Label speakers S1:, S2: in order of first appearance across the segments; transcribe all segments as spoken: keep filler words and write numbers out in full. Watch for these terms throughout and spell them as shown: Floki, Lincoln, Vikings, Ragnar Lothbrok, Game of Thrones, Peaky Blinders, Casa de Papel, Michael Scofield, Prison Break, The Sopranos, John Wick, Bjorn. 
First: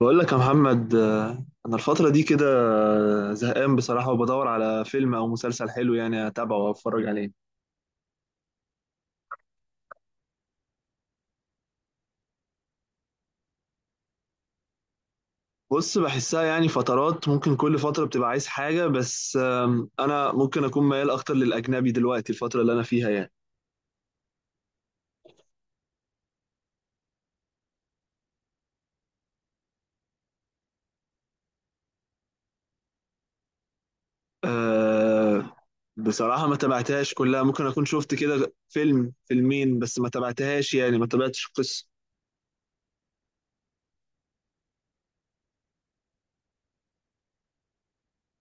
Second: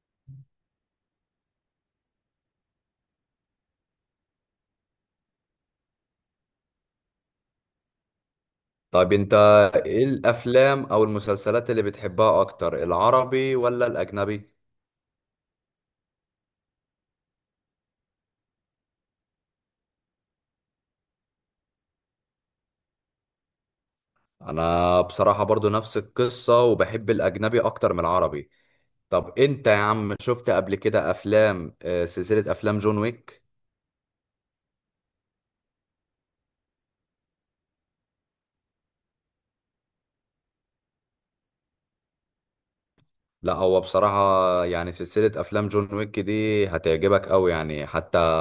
S1: بقول لك يا محمد، آه، انا الفتره دي كده زهقان بصراحه، وبدور على فيلم او مسلسل حلو يعني اتابعه واتفرج عليه.
S2: طيب، انت ايه الافلام او المسلسلات اللي بتحبها اكتر، العربي ولا الاجنبي؟
S1: بص، بحسها يعني فترات، ممكن كل فتره بتبقى عايز حاجه، بس آم، انا ممكن اكون ميال اكتر للاجنبي دلوقتي الفتره اللي انا فيها يعني.
S2: انا بصراحة برضو نفس القصة، وبحب الاجنبي اكتر من العربي. طب انت يا عم شفت قبل كده افلام، آه، سلسلة افلام جون ويك؟
S1: أه. بصراحه ما تابعتهاش كلها، ممكن اكون شفت كده فيلم فيلمين، بس ما تابعتهاش يعني ما تابعتش القصه.
S2: لا، هو بصراحة يعني سلسلة افلام جون ويك دي هتعجبك قوي، يعني حتى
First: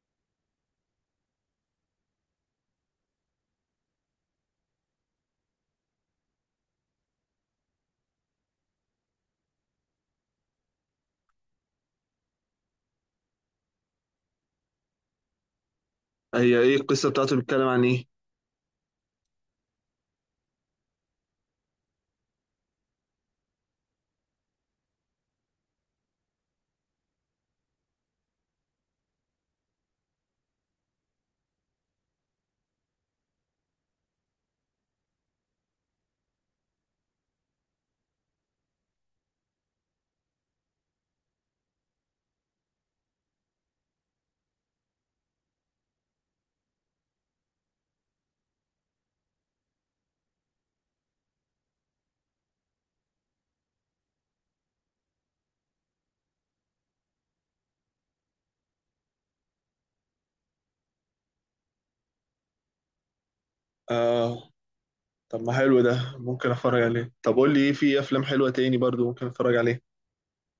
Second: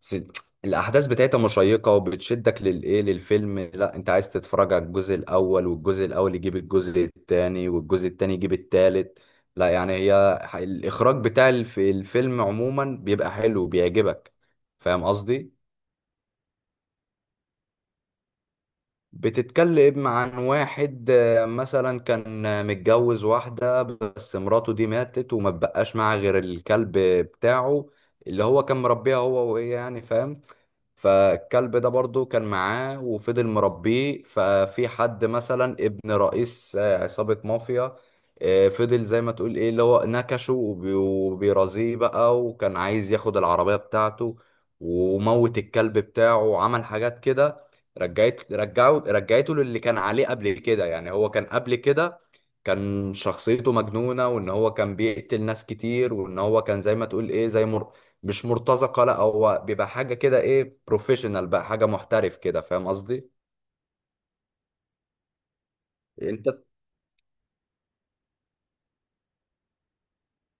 S2: س- الاحداث بتاعتها مشيقه وبتشدك للايه، للفيلم. لا، انت عايز تتفرج على الجزء الاول، والجزء الاول يجيب الجزء الثاني، والجزء الثاني يجيب الثالث. لا يعني هي ح- الاخراج بتاع الف- الفيلم عموما بيبقى حلو، بيعجبك. فاهم قصدي؟
S1: هي ايه القصه بتاعته؟ بيتكلم عن ايه؟
S2: بتتكلم عن واحد آه، مثلا كان آه، متجوز واحده، بس مراته دي ماتت وما بقاش معاه غير الكلب بتاعه، اللي هو كان مربيها هو وهي، يعني فاهم. فالكلب ده برضو كان معاه وفضل مربيه. ففي حد مثلا ابن رئيس آه، عصابة مافيا. آه، فضل زي ما تقول ايه، اللي هو نكشه وبي- وبيرازيه بقى، وكان عايز ياخد العربية بتاعته وموت الكلب بتاعه، وعمل حاجات كده. رجعت رجعه رجعته للي كان عليه قبل كده. يعني هو كان قبل كده، كان شخصيته مجنونة، وان هو كان بيقتل ناس كتير، وان هو كان زي ما تقول ايه، زي مش مرتزقه، لا هو بيبقى حاجه كده، ايه، بروفيشنال بقى، حاجه محترف كده. فاهم قصدي؟
S1: آه. طب ما حلو، ده
S2: انت،
S1: ممكن اتفرج عليه. طب قول لي، ايه في افلام حلوه تاني برضو ممكن اتفرج عليه؟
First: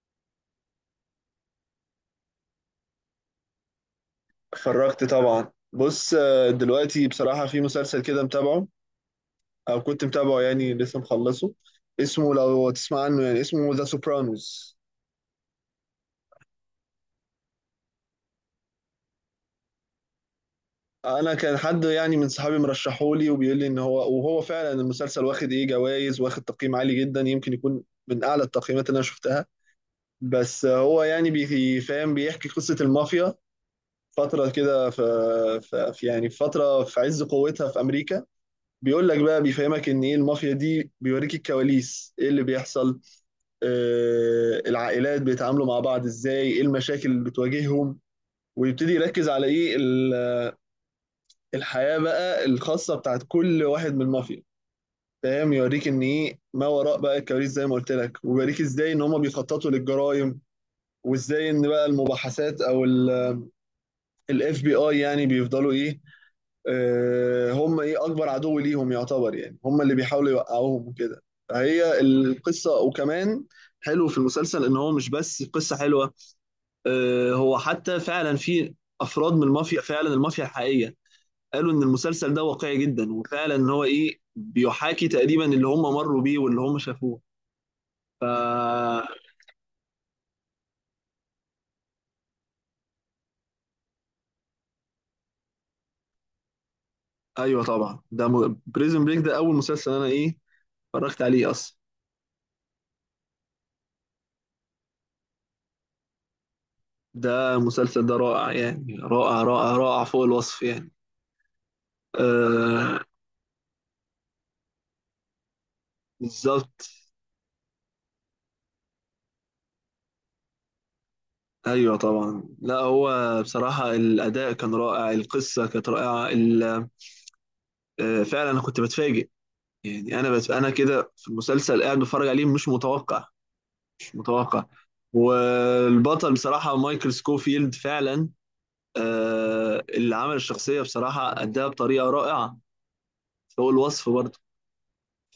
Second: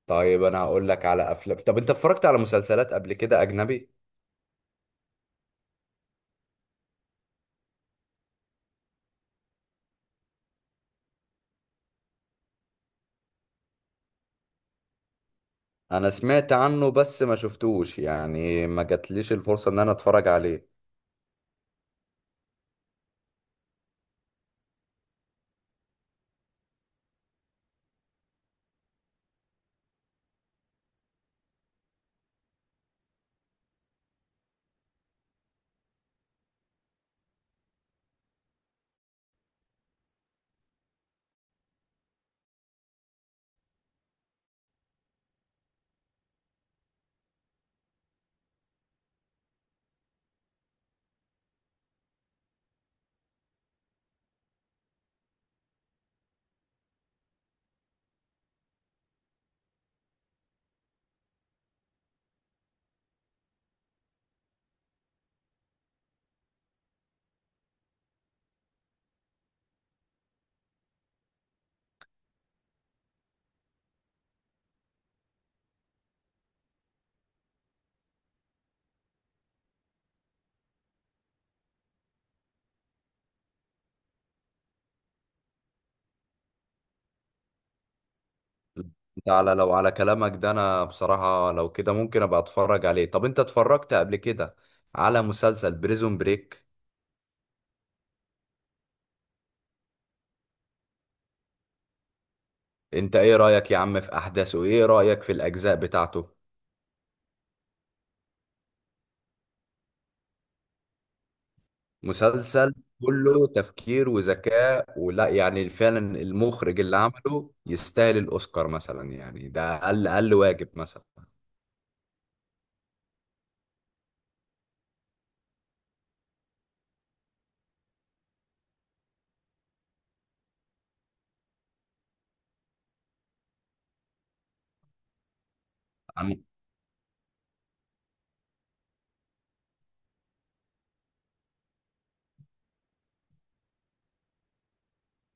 S2: طيب انا هقول لك على افلام. طب انت اتفرجت على مسلسلات قبل كده اجنبي؟
S1: اتفرجت طبعا. بص، آه، دلوقتي بصراحه في مسلسل كده متابعه، او كنت متابعه يعني لسه مخلصه. اسمه لو تسمع عنه، يعني اسمه ذا سوبرانوز.
S2: انا سمعت عنه بس ما شفتوش، يعني ما جاتليش الفرصه ان انا اتفرج عليه.
S1: انا كان حد يعني من صحابي مرشحولي وبيقول لي ان هو، وهو فعلا المسلسل واخد ايه جوائز، واخد تقييم عالي جدا، يمكن يكون من اعلى التقييمات اللي انا شفتها. بس هو يعني بيفهم، بيحكي قصه المافيا فترة كده في في في- يعني في فترة في عز قوتها في أمريكا. بيقول لك بقى، بيفهمك إن إيه المافيا دي، بيوريك الكواليس، إيه اللي بيحصل. آه، العائلات بيتعاملوا مع بعض إزاي، إيه المشاكل اللي بتواجههم. ويبتدي يركز على إيه ال- الحياة بقى الخاصة بتاعت كل واحد من المافيا. فاهم، يوريك إن إيه ما وراء بقى الكواليس زي ما قلت لك، ويوريك إزاي إن هما بيخططوا للجرائم، وإزاي إن بقى المباحثات أو ال اف بي اي يعني بيفضلوا ايه. آه، هم ايه اكبر عدو ليهم يعتبر، يعني هم اللي بيحاولوا يوقعوهم وكده. فهي القصه. وكمان حلو في المسلسل ان هو مش بس قصه حلوه، آه، هو حتى فعلا في افراد من المافيا، فعلا المافيا الحقيقيه، قالوا ان المسلسل ده واقعي جدا، وفعلا ان هو ايه بيحاكي تقريبا اللي هم مروا بيه واللي هم شافوه. فا.
S2: انت، على، لو على كلامك ده، انا بصراحه لو كده ممكن ابقى اتفرج عليه. طب انت اتفرجت قبل كده على مسلسل بريزون بريك؟
S1: ايوه طبعا، ده م... بريزن بريك ده اول مسلسل انا ايه اتفرجت عليه اصلا.
S2: انت ايه رايك يا عم في احداثه؟ ايه رايك في الاجزاء بتاعته؟
S1: ده المسلسل ده رائع، يعني رائع رائع رائع، فوق الوصف يعني.
S2: مسلسل
S1: آه.
S2: كله تفكير وذكاء، ولا يعني فعلا المخرج
S1: بالظبط.
S2: اللي عمله يستاهل الأوسكار مثلا، يعني ده أقل أقل واجب مثلا.
S1: ايوه طبعا. لا هو بصراحه الاداء كان رائع، القصه كانت رائعه، ال- آه فعلا انا كنت بتفاجئ. يعني انا بس انا كده في المسلسل قاعد بتفرج عليه، مش متوقع، مش متوقع. والبطل
S2: أنا
S1: بصراحه مايكل سكوفيلد فعلا، آه، اللي عمل الشخصيه بصراحه اداها بطريقه رائعه، فوق الوصف برضه.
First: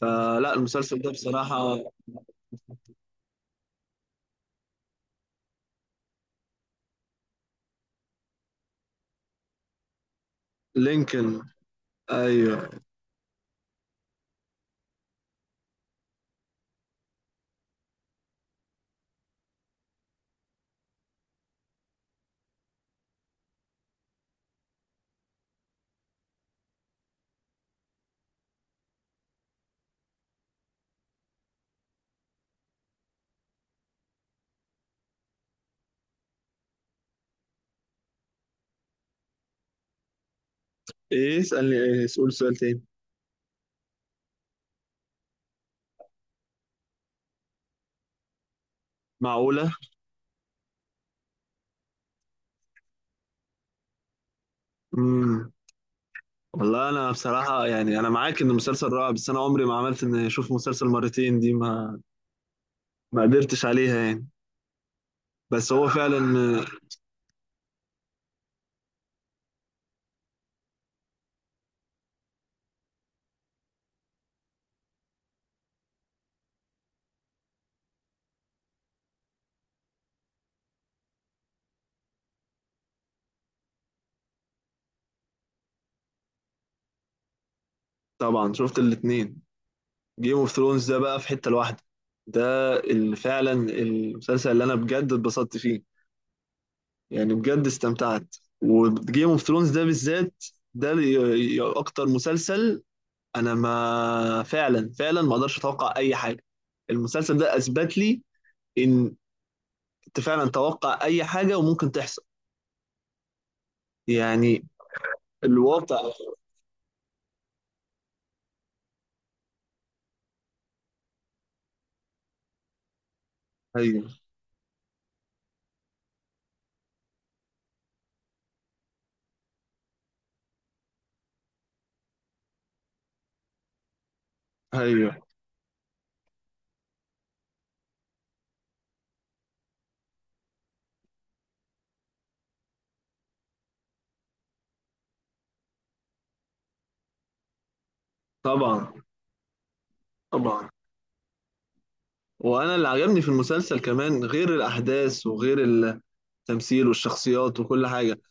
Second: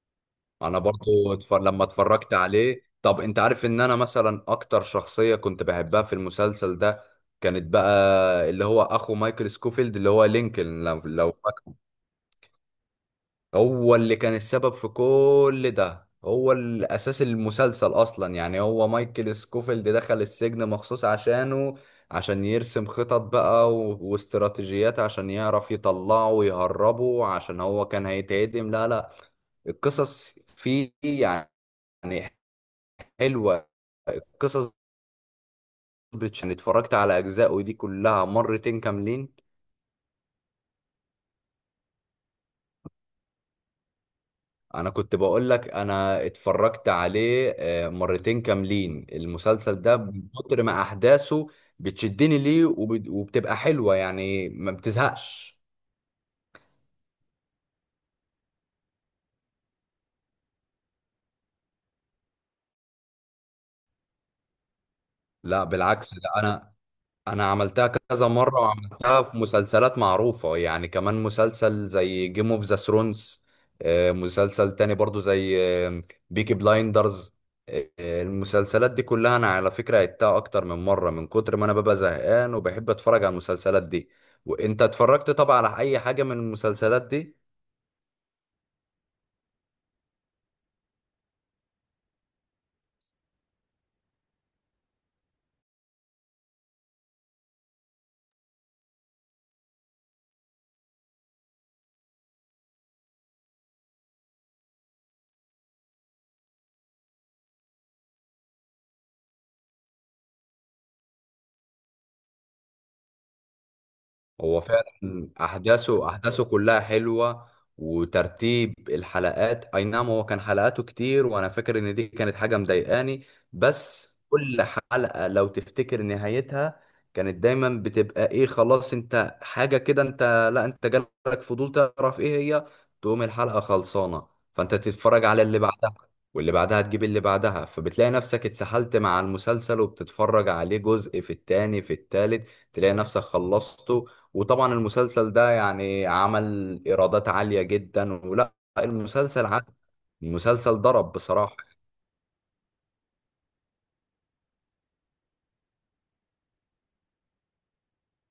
S1: فلا
S2: أنا
S1: المسلسل ده
S2: برضو اتفر...
S1: بصراحه.
S2: لما اتفرجت عليه. طب أنت عارف إن أنا مثلا أكتر شخصية كنت بحبها في المسلسل ده؟ كانت بقى اللي هو أخو مايكل سكوفيلد، اللي هو لينكولن. لو, لو
S1: لينكولن. ايوه.
S2: هو اللي كان السبب في كل ده، هو الأساس المسلسل أصلا. يعني هو مايكل سكوفيلد دخل السجن مخصوص عشانه، عشان يرسم خطط بقى و... واستراتيجيات، عشان يعرف يطلعه ويهربه، عشان هو كان هيتعدم. لا، لا، القصص فيه يعني حلوة، قصص بتش- يعني اتفرجت على أجزاء، ودي كلها مرتين كاملين.
S1: ايه؟ اسالني، ايه؟ اسال سؤال تاني.
S2: انا كنت بقول لك، انا اتفرجت عليه آه، مرتين كاملين
S1: معقوله؟
S2: المسلسل ده، من كتر ما احداثه بتشدني ليه، وب- وبتبقى حلوة، يعني ما
S1: امم
S2: بتزهقش.
S1: والله، انا بصراحه يعني انا معاك ان المسلسل رائع، بس انا عمري ما عملت ان اشوف مسلسل مرتين، دي ما، ما قدرتش عليها يعني.
S2: لا
S1: بس هو
S2: بالعكس،
S1: فعلا.
S2: ده انا انا عملتها كذا مره، وعملتها في مسلسلات معروفه، يعني كمان مسلسل زي جيم اوف ذا ثرونز، مسلسل تاني برضو زي بيكي بلايندرز. المسلسلات دي كلها انا على فكره عدتها اكتر من مره، من كتر ما انا ببقى زهقان وبحب اتفرج على المسلسلات دي. وانت اتفرجت طبعا على اي حاجه من المسلسلات دي؟
S1: طبعا، شفت الاتنين. جيم اوف ثرونز ده بقى في حته لوحده. ده اللي فعلا المسلسل اللي انا بجد اتبسطت فيه، يعني بجد استمتعت. وجيم اوف ثرونز ده بالذات، ده اللي ي- ي- اكتر مسلسل انا ما فعلا فعلا ما اقدرش اتوقع اي حاجه. المسلسل ده اثبت لي ان انت فعلا توقع اي حاجه وممكن تحصل
S2: هو
S1: يعني.
S2: فعلا احداثه
S1: الوضع.
S2: احداثه كلها حلوه، وترتيب الحلقات. اي نعم، هو كان حلقاته كتير، وانا فاكر ان دي كانت حاجه مضايقاني،
S1: ايوه،
S2: بس كل حلقه لو تفتكر نهايتها كانت دايما بتبقى ايه، خلاص انت حاجه كده. انت، لا، انت جالك فضول تعرف ايه هي، تقوم الحلقه خلصانه، فانت
S1: ايوه
S2: تتفرج على اللي بعدها، واللي بعدها تجيب اللي بعدها، فبتلاقي نفسك اتسحلت مع المسلسل، وبتتفرج عليه جزء في التاني، في التالت تلاقي نفسك خلصته. وطبعا المسلسل ده يعني عمل ايرادات عالية جدا، ولا
S1: طبعا،
S2: المسلسل عاد،
S1: طبعا.
S2: المسلسل ضرب بصراحة.
S1: وانا اللي عجبني في المسلسل كمان غير الاحداث وغير التمثيل والشخصيات وكل حاجه،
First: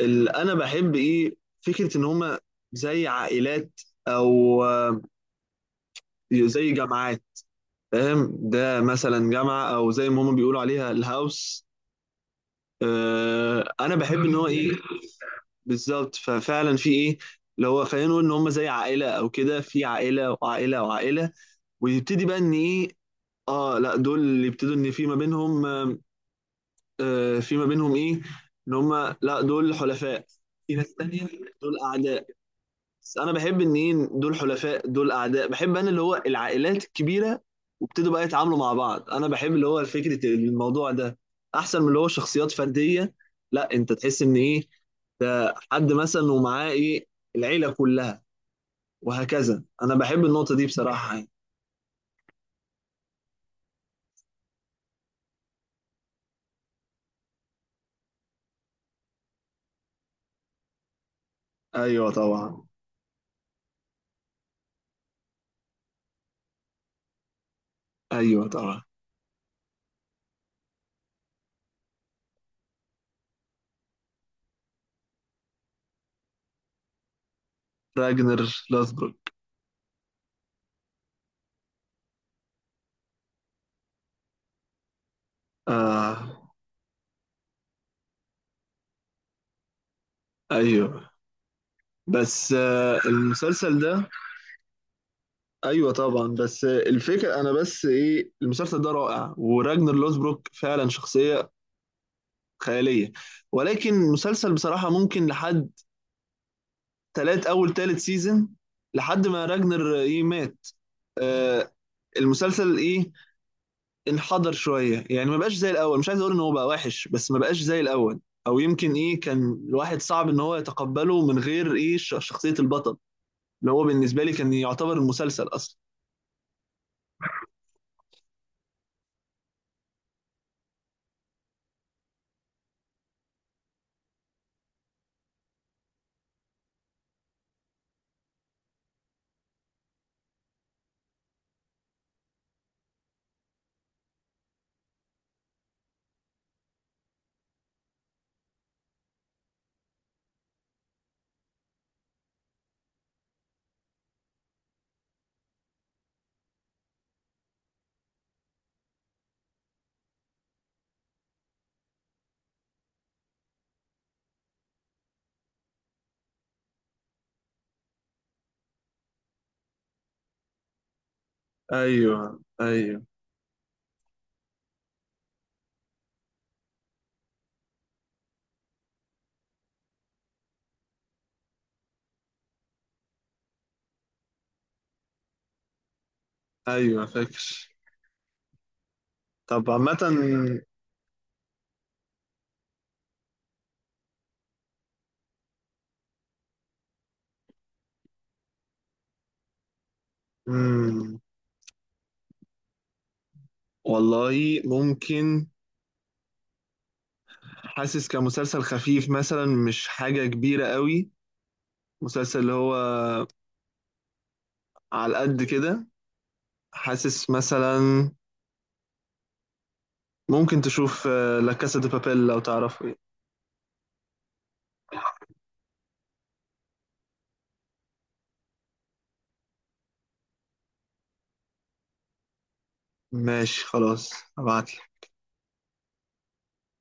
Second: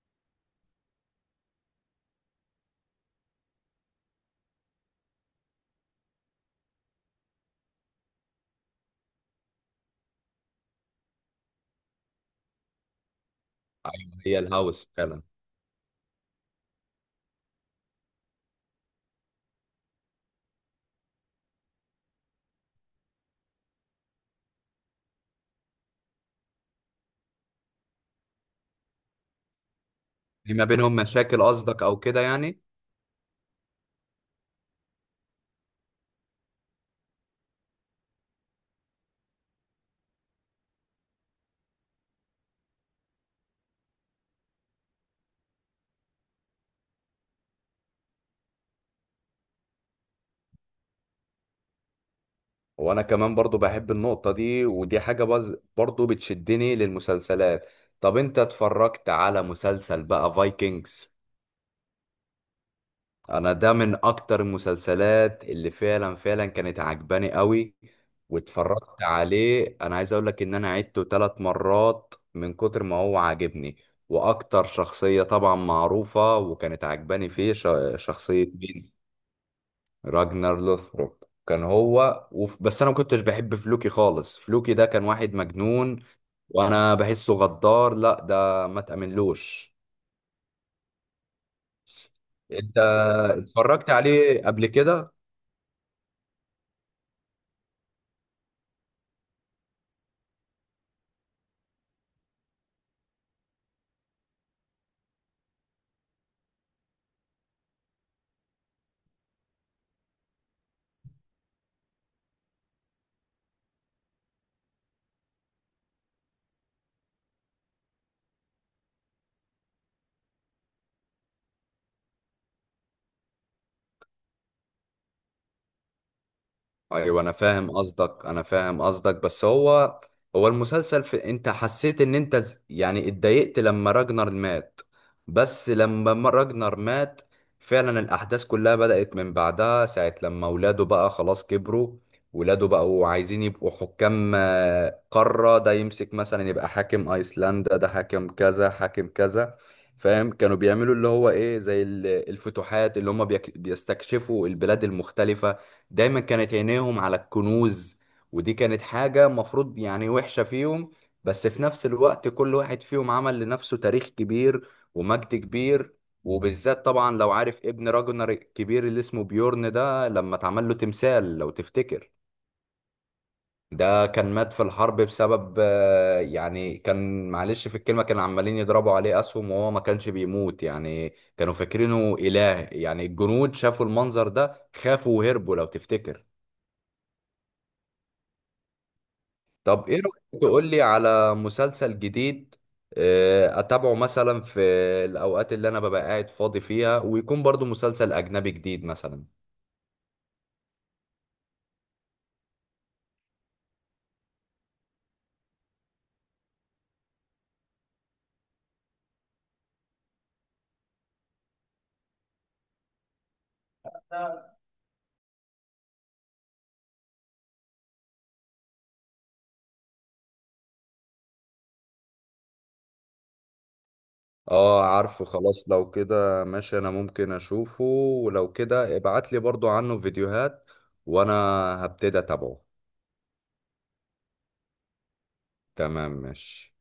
S1: اللي انا بحب ايه فكره ان هما زي عائلات، او آه، زي جامعات. فاهم، ده مثلا جامعه او زي ما هما بيقولوا عليها الهاوس. آه، انا بحب ان
S2: هي
S1: هو ايه.
S2: الهاوس فعلا.
S1: بالظبط. ففعلا في ايه، اللي هو خلينا نقول ان هم زي عائله او كده، في عائله وعائله وعائله، ويبتدي بقى ان ايه. اه لا، دول اللي يبتدوا ان في ما بينهم آه، آه، في ما بينهم ايه، ان هم لا دول حلفاء.
S2: في ما
S1: في ناس
S2: بينهم
S1: تانية
S2: مشاكل
S1: دول
S2: قصدك، او كده
S1: اعداء.
S2: يعني؟
S1: بس انا بحب ان ايه دول حلفاء دول اعداء، بحب انا اللي هو العائلات الكبيره، وابتدوا بقى يتعاملوا مع بعض. انا بحب اللي هو فكره الموضوع ده، احسن من اللي هو شخصيات فرديه. لا، انت تحس ان ايه ده حد مثلا ومعاه ايه العيله كلها، وهكذا. انا بحب النقطه دي بصراحه يعني.
S2: وانا كمان برضو بحب النقطة دي، ودي حاجة بز- برضو بتشدني للمسلسلات. طب انت اتفرجت على مسلسل بقى فايكنجز؟
S1: ايوه طبعا.
S2: انا ده من اكتر المسلسلات اللي فعلا فعلا كانت عجباني قوي.
S1: ايوه طبعا.
S2: واتفرجت عليه، انا عايز اقول لك ان انا عدته تلات مرات من كتر ما هو عاجبني. واكتر شخصية طبعا معروفة وكانت عجباني فيه، ش-
S1: راجنر
S2: شخصية مين؟
S1: لاثبروك.
S2: راجنر لوثبروك، كان هو وف... بس انا ما كنتش بحب فلوكي خالص، فلوكي ده كان واحد مجنون،
S1: آه.
S2: وانا بحسه غدار، لا ده ما تأمنلوش.
S1: ايوه، بس
S2: انت
S1: آه المسلسل
S2: اتفرجت
S1: ده.
S2: عليه قبل كده؟
S1: ايوه طبعا، بس آه الفكره، انا بس ايه المسلسل ده رائع، وراجنر لوزبروك فعلا شخصيه خياليه، ولكن المسلسل بصراحه ممكن لحد تلات، اول تالت سيزون، لحد ما راجنر ايه مات، آه، المسلسل ايه انحدر شويه، يعني ما بقاش زي الاول، مش عايز اقول ان هو بقى وحش، بس ما بقاش زي الاول. او يمكن ايه كان الواحد صعب ان هو يتقبله من غير ايه ش- شخصيه البطل، اللي هو بالنسبة لي كان يعتبر المسلسل أصلا.
S2: ايوه، انا فاهم قصدك، انا فاهم قصدك، بس هو، هو المسلسل، في انت حسيت ان انت ز- يعني اتضايقت لما راجنر مات؟ بس لما ما- راجنر مات، فعلا الاحداث كلها بدأت من بعدها، ساعة لما ولاده بقى خلاص كبروا، ولاده بقوا عايزين يبقوا حكام آه، قارة، ده يمسك مثلا يبقى حاكم ايسلندا، ده حاكم كذا حاكم كذا. فاهم، كانوا بيعملوا اللي هو ايه، زي ال- الفتوحات اللي هم بيستكشفوا البلاد المختلفة. دايما كانت عينيهم على الكنوز، ودي كانت حاجة مفروض يعني وحشة فيهم. بس في نفس الوقت، كل واحد فيهم عمل لنفسه تاريخ كبير ومجد كبير. وبالذات طبعا لو عارف، ابن راجنر الكبير اللي اسمه بيورن ده، لما اتعمل له تمثال لو تفتكر.
S1: ايوه، ايوه.
S2: ده كان مات في الحرب بسبب آه، يعني كان معلش في الكلمة، كانوا عمالين يضربوا عليه أسهم وهو ما كانش بيموت، يعني كانوا فاكرينه إله، يعني الجنود شافوا المنظر ده، خافوا وهربوا لو تفتكر.
S1: ايوه فاكر. طب
S2: طب ايه
S1: عامة.
S2: رأيك تقول لي على مسلسل جديد آه، اتابعه مثلا في الاوقات اللي انا ببقى قاعد فاضي فيها، ويكون برضو مسلسل اجنبي جديد مثلا؟
S1: مم، والله ممكن، حاسس كمسلسل خفيف مثلا، مش حاجة كبيرة قوي، مسلسل اللي هو على قد كده، حاسس مثلا ممكن تشوف، آه، لا كاسا دي بابيل، لو تعرفه.
S2: اه، عارفه، خلاص لو كده ماشي، انا ممكن اشوفه. ولو كده ابعت لي برضو عنه فيديوهات، وانا هبتدي اتابعه.
S1: ماشي خلاص، هبعت
S2: تمام، ماشي.